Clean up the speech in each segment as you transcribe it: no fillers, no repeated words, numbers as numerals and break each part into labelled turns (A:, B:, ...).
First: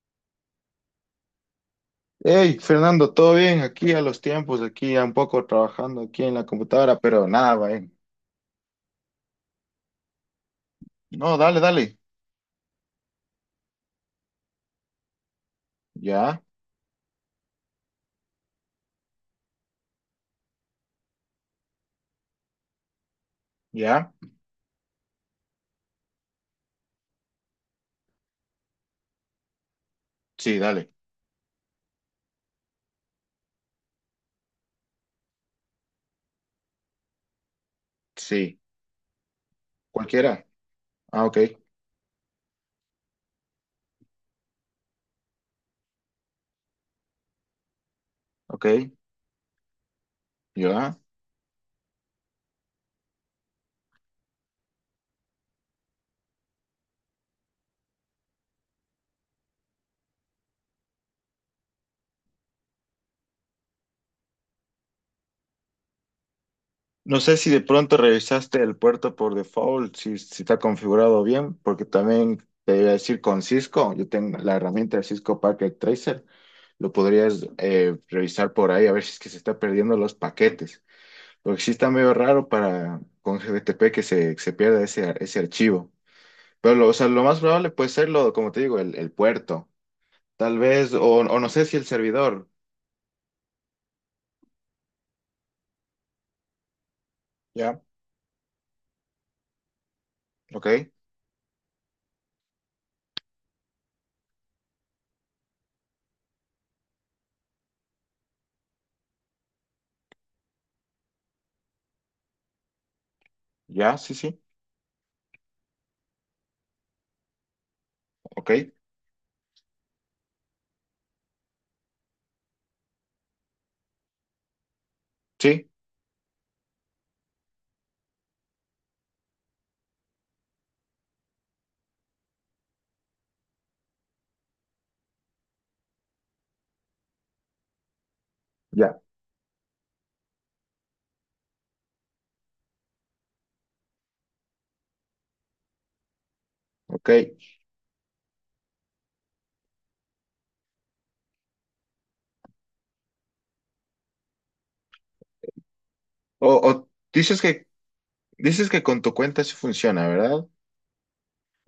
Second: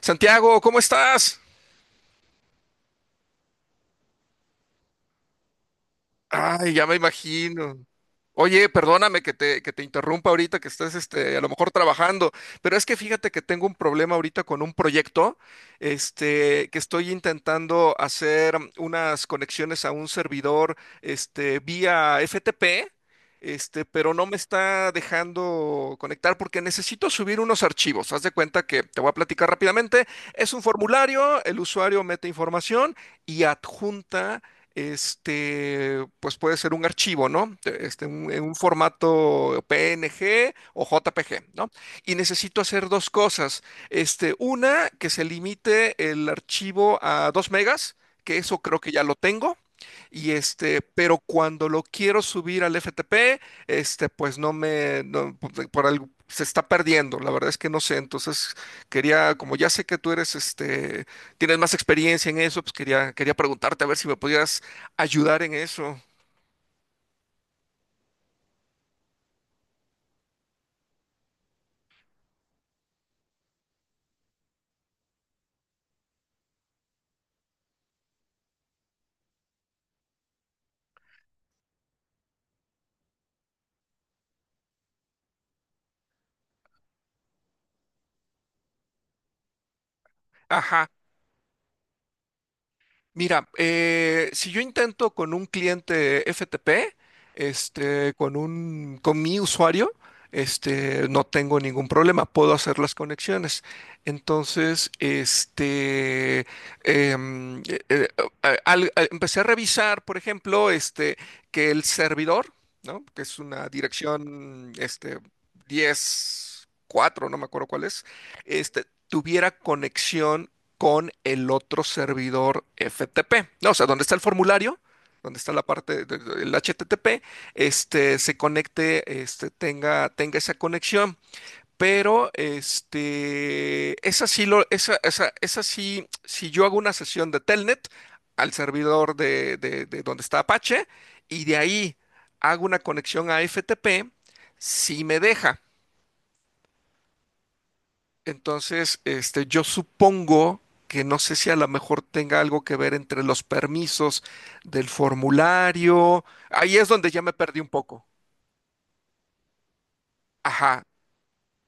A: Santiago, ¿cómo estás?
B: Hey, Fernando, ¿todo bien? Aquí a los tiempos, aquí ya un poco trabajando aquí en la
A: Ay, ya me
B: computadora, pero nada, va,
A: imagino.
B: bien.
A: Oye, perdóname que te interrumpa ahorita, que estás
B: No,
A: a lo
B: dale,
A: mejor
B: dale.
A: trabajando, pero es que fíjate que tengo un problema ahorita con un proyecto,
B: Ya,
A: que estoy intentando hacer unas conexiones a un servidor, vía FTP,
B: ya.
A: pero no me está dejando conectar porque necesito subir unos archivos. Haz de cuenta que te voy a platicar rápidamente. Es
B: Sí,
A: un
B: dale.
A: formulario, el usuario mete información y adjunta pues puede ser un archivo, ¿no? En un
B: Sí.
A: formato
B: Cualquiera.
A: PNG o
B: Ah,
A: JPG, ¿no? Y necesito hacer dos cosas. Una, que se limite el archivo a 2 megas, que eso
B: ok.
A: creo que ya lo tengo. Y
B: Ya.
A: pero cuando lo quiero subir al FTP, pues no me, no, por algo, se está perdiendo. La verdad es que no sé. Entonces quería, como ya sé que tú eres, tienes más experiencia en eso, pues quería preguntarte a ver si me podías ayudar en eso.
B: No sé si de pronto revisaste el puerto por default, si está configurado bien, porque también te iba a decir con Cisco, yo tengo la herramienta de Cisco Packet Tracer, lo podrías revisar por ahí a ver si es que se está perdiendo los paquetes. Porque sí está medio raro para con GTP que se pierda ese archivo. Pero lo, o sea, lo más probable puede ser lo, como te digo, el puerto. Tal
A: Ajá.
B: vez, o no sé si el servidor.
A: Mira, si yo intento con un cliente FTP,
B: Ya,
A: con mi usuario,
B: ok.
A: no tengo ningún problema, puedo hacer las conexiones. Entonces, em, eh, eh, empecé a revisar, por ejemplo, que el servidor, ¿no? Que es una
B: Ya, sí, sí.
A: dirección, 10 4, no me acuerdo cuál es,
B: Ok.
A: tuviera conexión con el otro servidor FTP. No, o sea, donde está el formulario, donde está la
B: Sí.
A: parte del HTTP, se conecte, tenga esa conexión. Pero esa sí lo, esa sí, si yo hago una sesión de Telnet al
B: Ya.
A: servidor de donde está Apache y de ahí hago una conexión a FTP, sí me deja.
B: Ok.
A: Entonces, yo supongo que no sé si a lo mejor tenga algo que ver entre los permisos del formulario. Ahí es
B: O
A: donde ya me
B: dices
A: perdí
B: que
A: un poco.
B: dices que con tu cuenta sí funciona, ¿verdad?
A: Ajá,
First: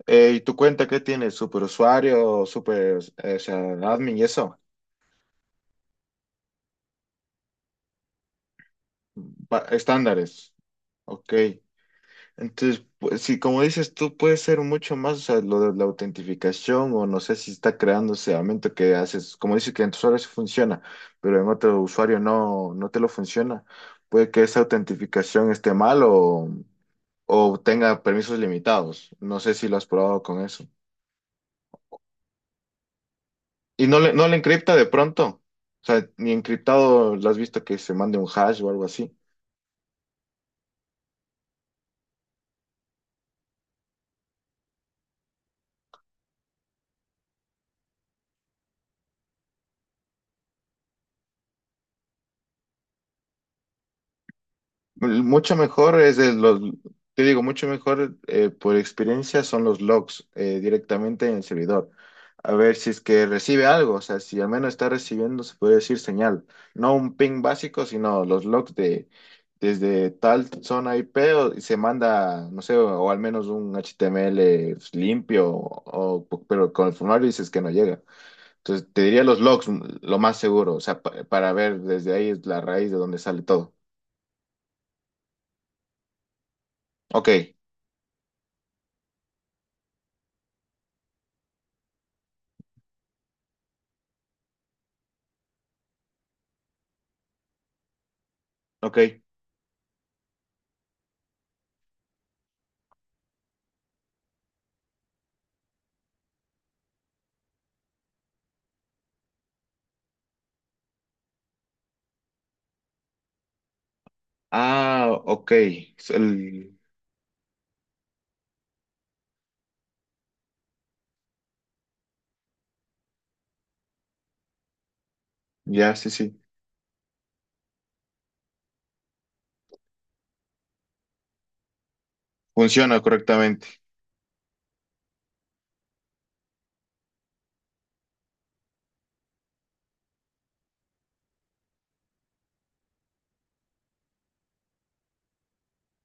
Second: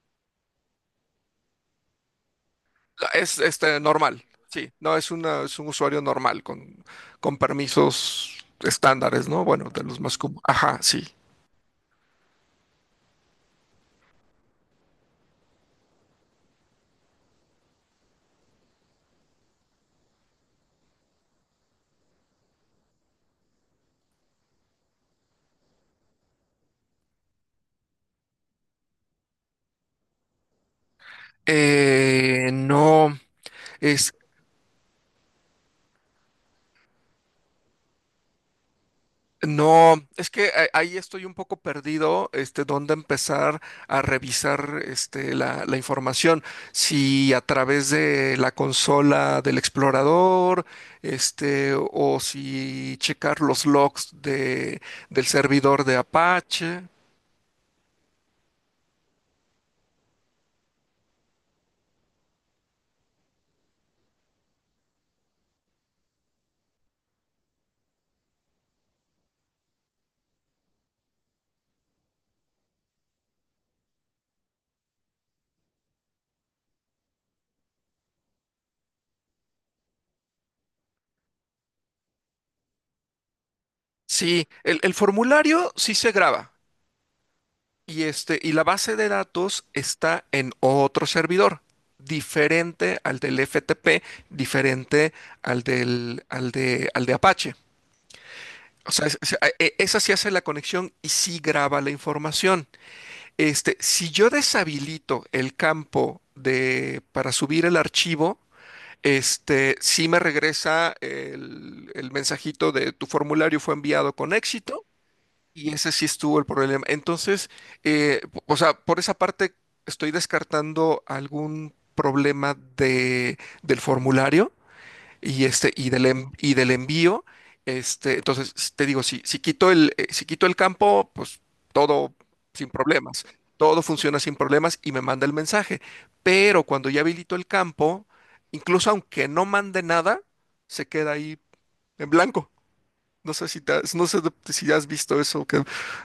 B: ¿Y tu cuenta qué tiene? ¿Superusuario, super,
A: es
B: o sea, admin
A: normal.
B: y eso?
A: Sí, no es una, es un usuario normal con permisos estándares, ¿no?
B: Pa-
A: Bueno, de los más comunes.
B: estándares.
A: Ajá, sí.
B: Ok. Entonces, pues, sí, como dices tú, puede ser mucho más, o sea, lo de la autentificación o no sé si está creándose aumento que haces, como dices que en tus usuarios funciona, pero en otro usuario no, no te lo funciona. Puede que esa autentificación esté mal o tenga permisos limitados. No sé si lo has probado con eso.
A: Eh, no,
B: Y no
A: es
B: le, no le encripta de pronto. O sea, ni encriptado lo has visto que se mande un hash o algo así.
A: No, es que ahí estoy un poco perdido, dónde empezar a revisar, la información. Si a través de la consola del explorador, o si checar los logs del
B: Mucho
A: servidor de
B: mejor es de los,
A: Apache.
B: te digo, mucho mejor por experiencia son los logs directamente en el servidor. A ver si es que recibe algo, o sea, si al menos está recibiendo, se puede decir señal. No un ping básico, sino los logs de desde tal zona IP o- y se manda, no sé, o, al menos un HTML limpio, o- pero con el formulario dices que no llega. Entonces, te diría los logs, mm, lo más seguro, o sea, pa- para ver desde ahí es la raíz de donde sale todo.
A: Sí, el formulario sí se graba.
B: Ok,
A: Y, y la base de datos está en otro servidor, diferente al del FTP, diferente al de Apache. O
B: ok.
A: sea, esa sí hace la conexión y sí graba la información. Este, si yo deshabilito el campo para subir el archivo, sí me regresa el mensajito de tu formulario fue enviado con éxito
B: Ah, ok.
A: y ese sí
B: Es
A: estuvo el
B: el-
A: problema. Entonces, o sea, por esa parte estoy descartando algún problema de, del formulario y
B: Ya, sí, sí.
A: y del envío. Entonces te digo, si, si quito el campo, pues todo sin
B: Funciona
A: problemas.
B: correctamente.
A: Todo funciona sin problemas y me manda el mensaje. Pero cuando ya habilito el campo, incluso aunque no mande nada, se queda ahí en blanco. No sé si, no sé si has visto eso, que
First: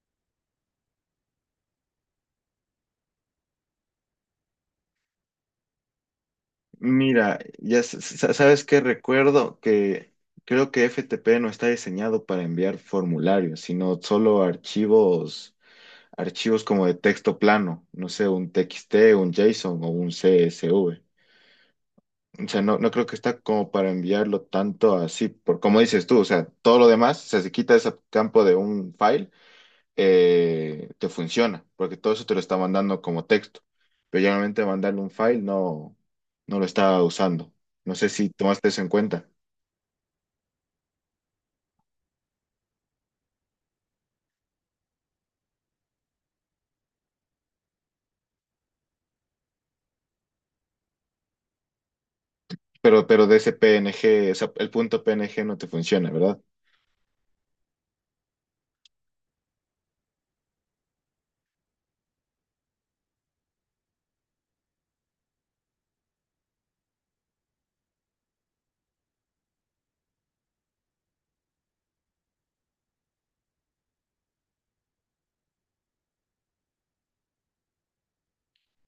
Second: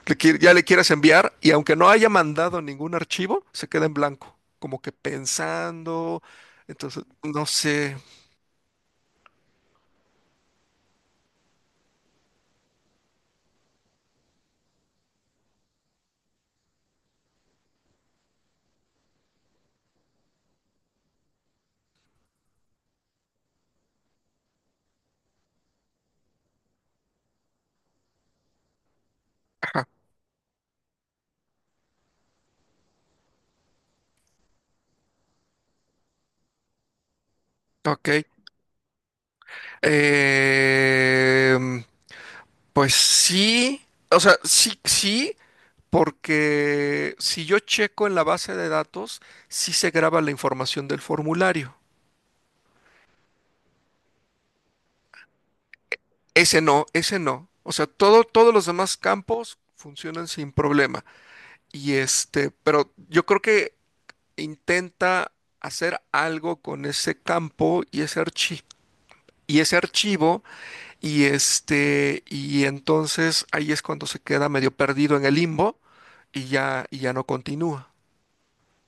A: ya le quieras enviar y aunque no haya mandado ningún archivo, se queda en blanco, como que pensando. Entonces,
B: Mira,
A: no
B: ya
A: sé.
B: s- s- sabes que recuerdo que creo que FTP no está diseñado para enviar formularios, sino solo archivos, archivos como de texto plano, no sé, un TXT, un JSON o un CSV. O sea, no, no creo que está como para enviarlo tanto así, por como dices tú, o sea, todo lo demás, o sea, se quita ese campo de un file
A: Ajá,
B: te funciona, porque todo eso te lo está mandando como texto, pero generalmente mandarle un file no, no lo está usando. No
A: ok.
B: sé si tomaste eso en cuenta,
A: Em, pues sí, o sea, sí, sí, porque si yo checo en la base de datos, sí se graba la información del formulario.
B: pero de ese PNG, o sea, el punto PNG no te funciona, ¿verdad?
A: Ese no, ese no. O sea, todo, todos los demás campos funcionan sin problema. Y pero yo creo que intenta hacer algo con ese campo y ese archivo y ese archivo y entonces ahí es cuando se queda medio perdido en el limbo y ya no continúa.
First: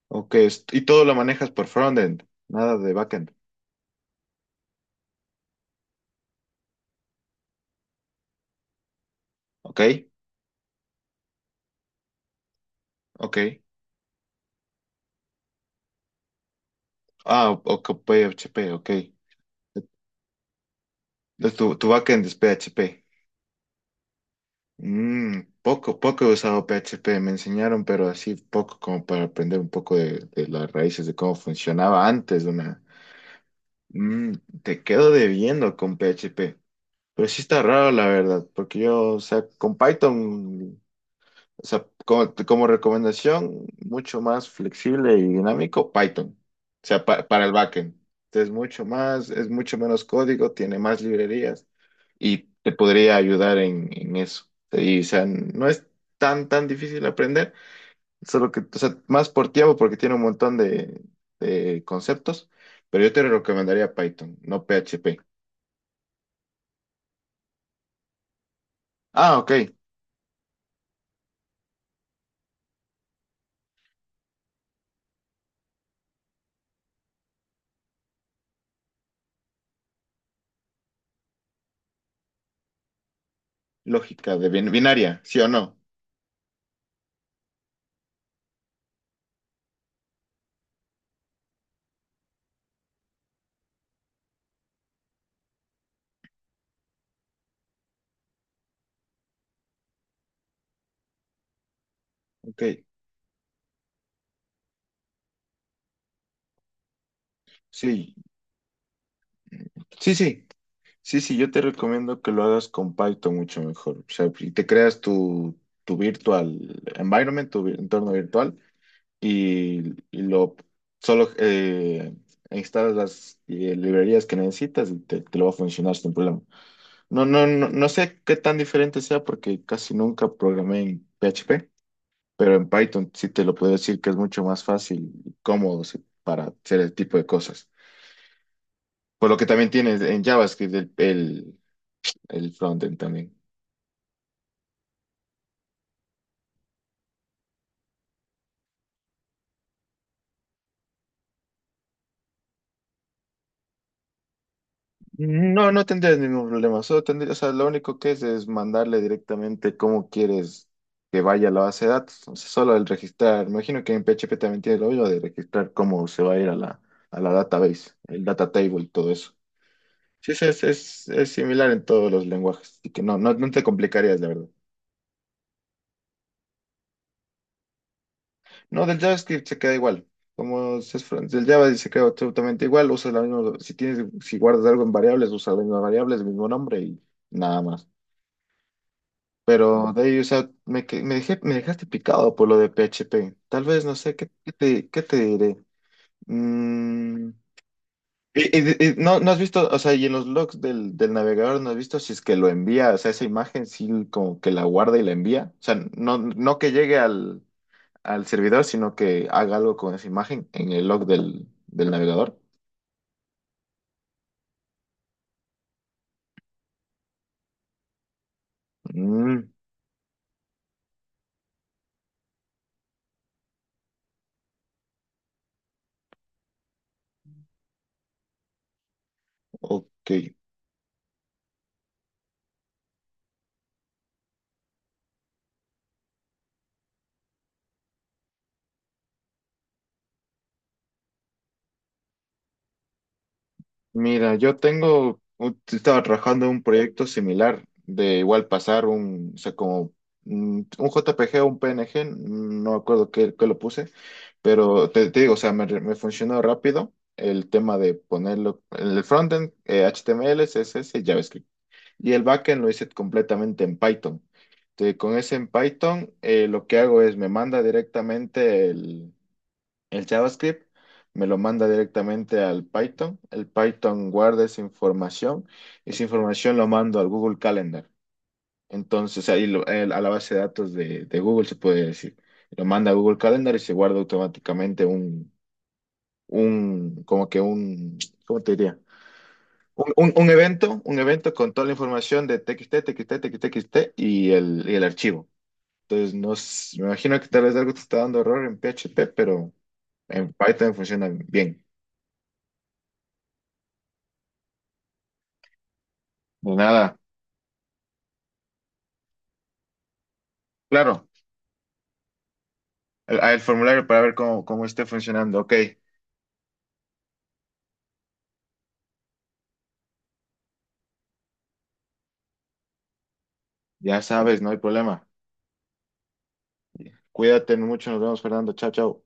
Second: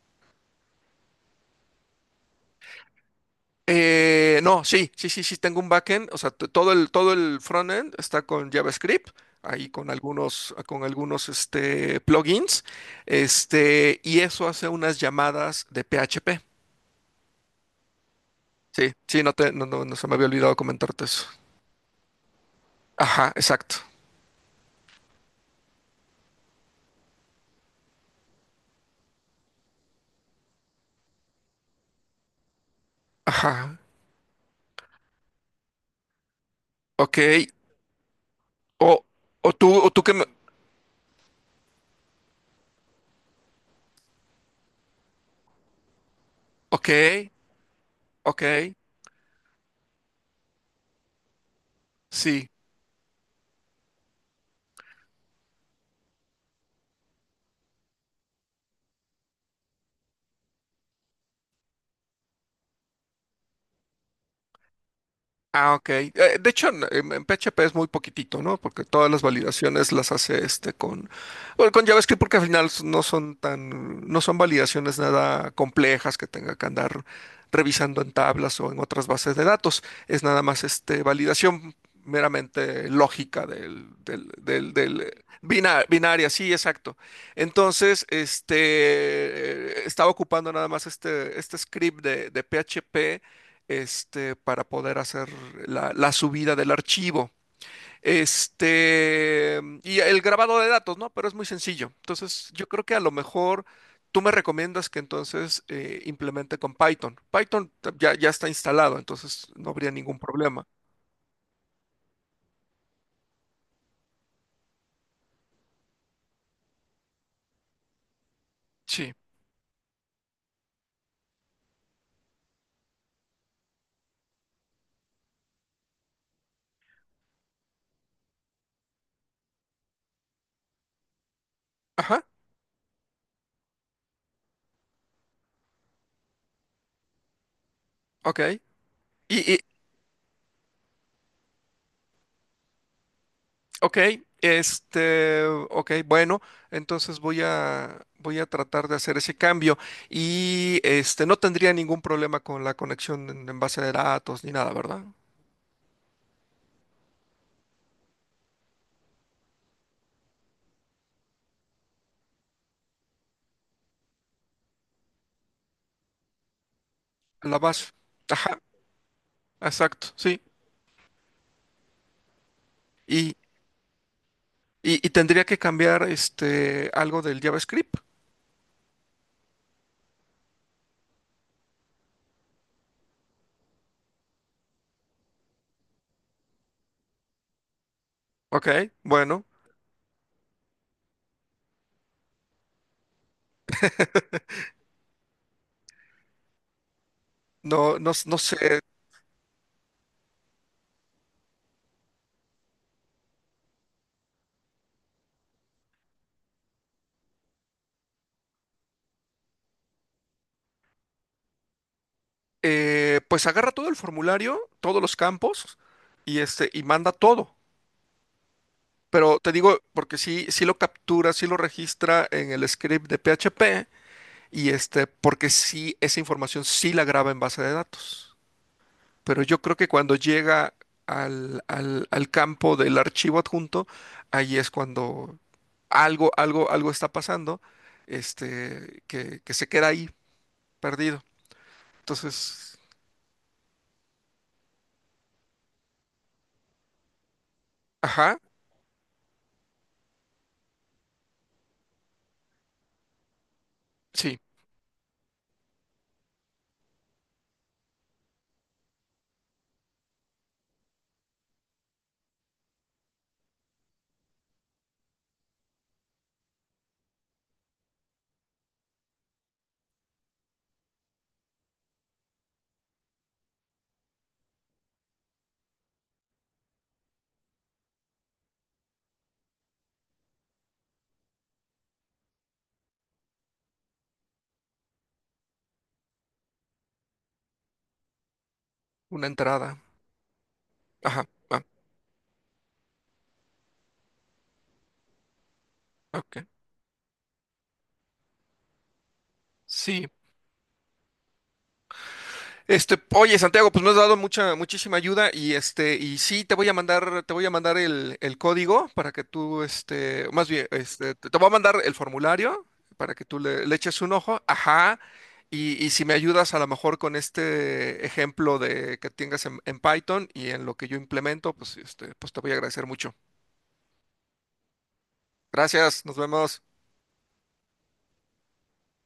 B: Ok, est- y todo lo manejas por frontend, nada de backend,
A: No, sí, sí, sí, sí tengo un backend, o sea, todo el frontend está con JavaScript, ahí
B: ¿ok?
A: con algunos plugins,
B: Ok.
A: y eso hace unas llamadas de PHP.
B: Ah, o- PHP, ok.
A: Sí, sí, no te, no, no, no se me había olvidado comentarte eso.
B: Entonces, tu backend es PHP.
A: Ajá, exacto.
B: Mm, poco, poco he usado PHP, me enseñaron, pero así poco como para aprender un poco de las raíces de cómo funcionaba antes de una...
A: Ajá.
B: Mm, te quedo debiendo con PHP,
A: Ok.
B: pero sí está raro la verdad, porque
A: O,
B: yo, o sea, con
A: o tú que me.
B: Python, o sea, como, como recomendación, mucho más flexible y dinámico, Python, o
A: Ok,
B: sea, pa- para el backend. Entonces,
A: ok.
B: mucho más, es mucho menos código, tiene más librerías y
A: Sí.
B: te podría ayudar en eso. Y, o sea, no es tan, tan difícil aprender, solo que, o sea, más por tiempo porque tiene un montón de conceptos, pero yo te recomendaría Python, no PHP.
A: Ah, ok. De hecho, en, en PHP es muy poquitito, ¿no? Porque todas las
B: Ah, ok,
A: validaciones las hace con, bueno, con JavaScript porque al final no son tan, no son validaciones nada complejas que tenga que andar revisando en tablas o en otras bases de datos. Es nada más validación meramente lógica
B: lógica de bin-
A: del
B: binaria, sí o no.
A: binaria, sí, exacto. Entonces, estaba ocupando nada más este script de PHP para poder hacer la, la subida del archivo. Este, y el grabado de datos, ¿no? Pero es muy sencillo. Entonces,
B: Ok,
A: yo creo que a lo mejor tú me recomiendas que entonces implemente con Python. Python ya,
B: sí,
A: ya está instalado, entonces no habría
B: sí,
A: ningún
B: sí,
A: problema.
B: sí, yo te recomiendo que lo hagas con Python mucho mejor. O sea, y te creas tu, tu virtual environment, tu vi- entorno virtual
A: Sí.
B: y, y lo solo instalas las librerías que necesitas y te lo va a funcionar sin problema. No sé qué tan diferente sea porque casi nunca programé en PHP,
A: Ajá,
B: pero en Python sí te lo puedo decir que es mucho más fácil y cómodo sí, para hacer el tipo de cosas.
A: ok.
B: Por lo que
A: Y,
B: también tienes en JavaScript el frontend también.
A: ok, ok, bueno, entonces voy a tratar de hacer ese cambio y no tendría ningún problema con la conexión en base de datos ni nada, ¿verdad?
B: No, no tendrías ningún problema. Solo tendrías, o sea, lo único que es mandarle directamente cómo quieres que vaya a la base de datos. O sea, solo el registrar. Me imagino que en PHP también tiene lo mismo de registrar cómo se va a ir a la
A: La
B: database,
A: base.
B: el data
A: Ajá,
B: table y todo eso.
A: exacto,
B: Sí,
A: sí.
B: es similar en todos los lenguajes. Así que no,
A: Y,
B: no te complicarías, la verdad.
A: y tendría que cambiar algo del JavaScript.
B: No, del JavaScript se queda igual. Como se es fr- del Java se queda absolutamente igual, usas la misma, si tienes, si guardas algo en variables, usas las mismas variables, el mismo nombre y nada más.
A: Ok, bueno,
B: Pero de ahí, o sea, me, que- me dejé, me dejaste picado por lo de PHP. Tal vez, no sé, ¿qué, qué te diré? Mm,
A: no, no, no sé.
B: no, no has visto, o sea, y en los logs del, del navegador no has visto si es que lo envía, o sea, esa imagen sí como que la guarda y la envía. O sea, no, no que llegue al, al servidor, sino que haga algo con esa imagen en el log del, del navegador.
A: Pues agarra todo el formulario, todos los campos, y y manda todo. Pero
B: Mm,
A: te digo, porque sí, sí lo captura, sí lo registra en el script de PHP y porque sí, esa información sí la graba en base de datos. Pero yo creo que
B: ok.
A: cuando llega al, al campo del archivo adjunto, ahí es cuando algo está pasando, que se queda ahí perdido. Entonces,
B: Mira, yo tengo, u- estaba trabajando en un proyecto similar, de
A: ajá,
B: igual pasar un, o sea, como mm, un JPG o un PNG, mm, no me acuerdo qué, qué lo puse,
A: sí,
B: pero te digo, o sea, me funcionó rápido el tema de ponerlo en el frontend, HTML, CSS y JavaScript. Y el backend lo hice completamente en Python. Entonces, con ese en Python, lo que hago es me manda directamente el JavaScript me lo manda directamente al Python. El Python guarda esa información y esa información lo mando al Google Calendar. Entonces ahí lo- el- a la base de datos de Google se puede decir. Lo manda a Google Calendar y se guarda automáticamente un como que un, ¿cómo te diría?
A: una entrada.
B: Un
A: Ajá,
B: evento con
A: ah,
B: toda la información de TXT y el archivo. Entonces, no,
A: ok.
B: s- me imagino que tal vez algo te está dando error en PHP, pero
A: Sí,
B: en Python funciona bien.
A: Oye, Santiago, pues me has dado mucha, muchísima ayuda y y sí, te
B: De
A: voy a
B: nada.
A: mandar, te voy a mandar el código para que tú, más bien,
B: Claro,
A: te, te voy a mandar el formulario para que tú
B: el
A: le, le
B: formulario
A: eches
B: para
A: un
B: ver
A: ojo,
B: cómo, cómo esté
A: ajá,
B: funcionando. Ok,
A: y si me ayudas a lo mejor con este ejemplo de que tengas en Python y en lo que yo implemento, pues pues te voy a agradecer mucho.
B: ya sabes, no hay problema.
A: Gracias, nos vemos.
B: Cuídate mucho, nos vemos, Fernando. Chao, chao.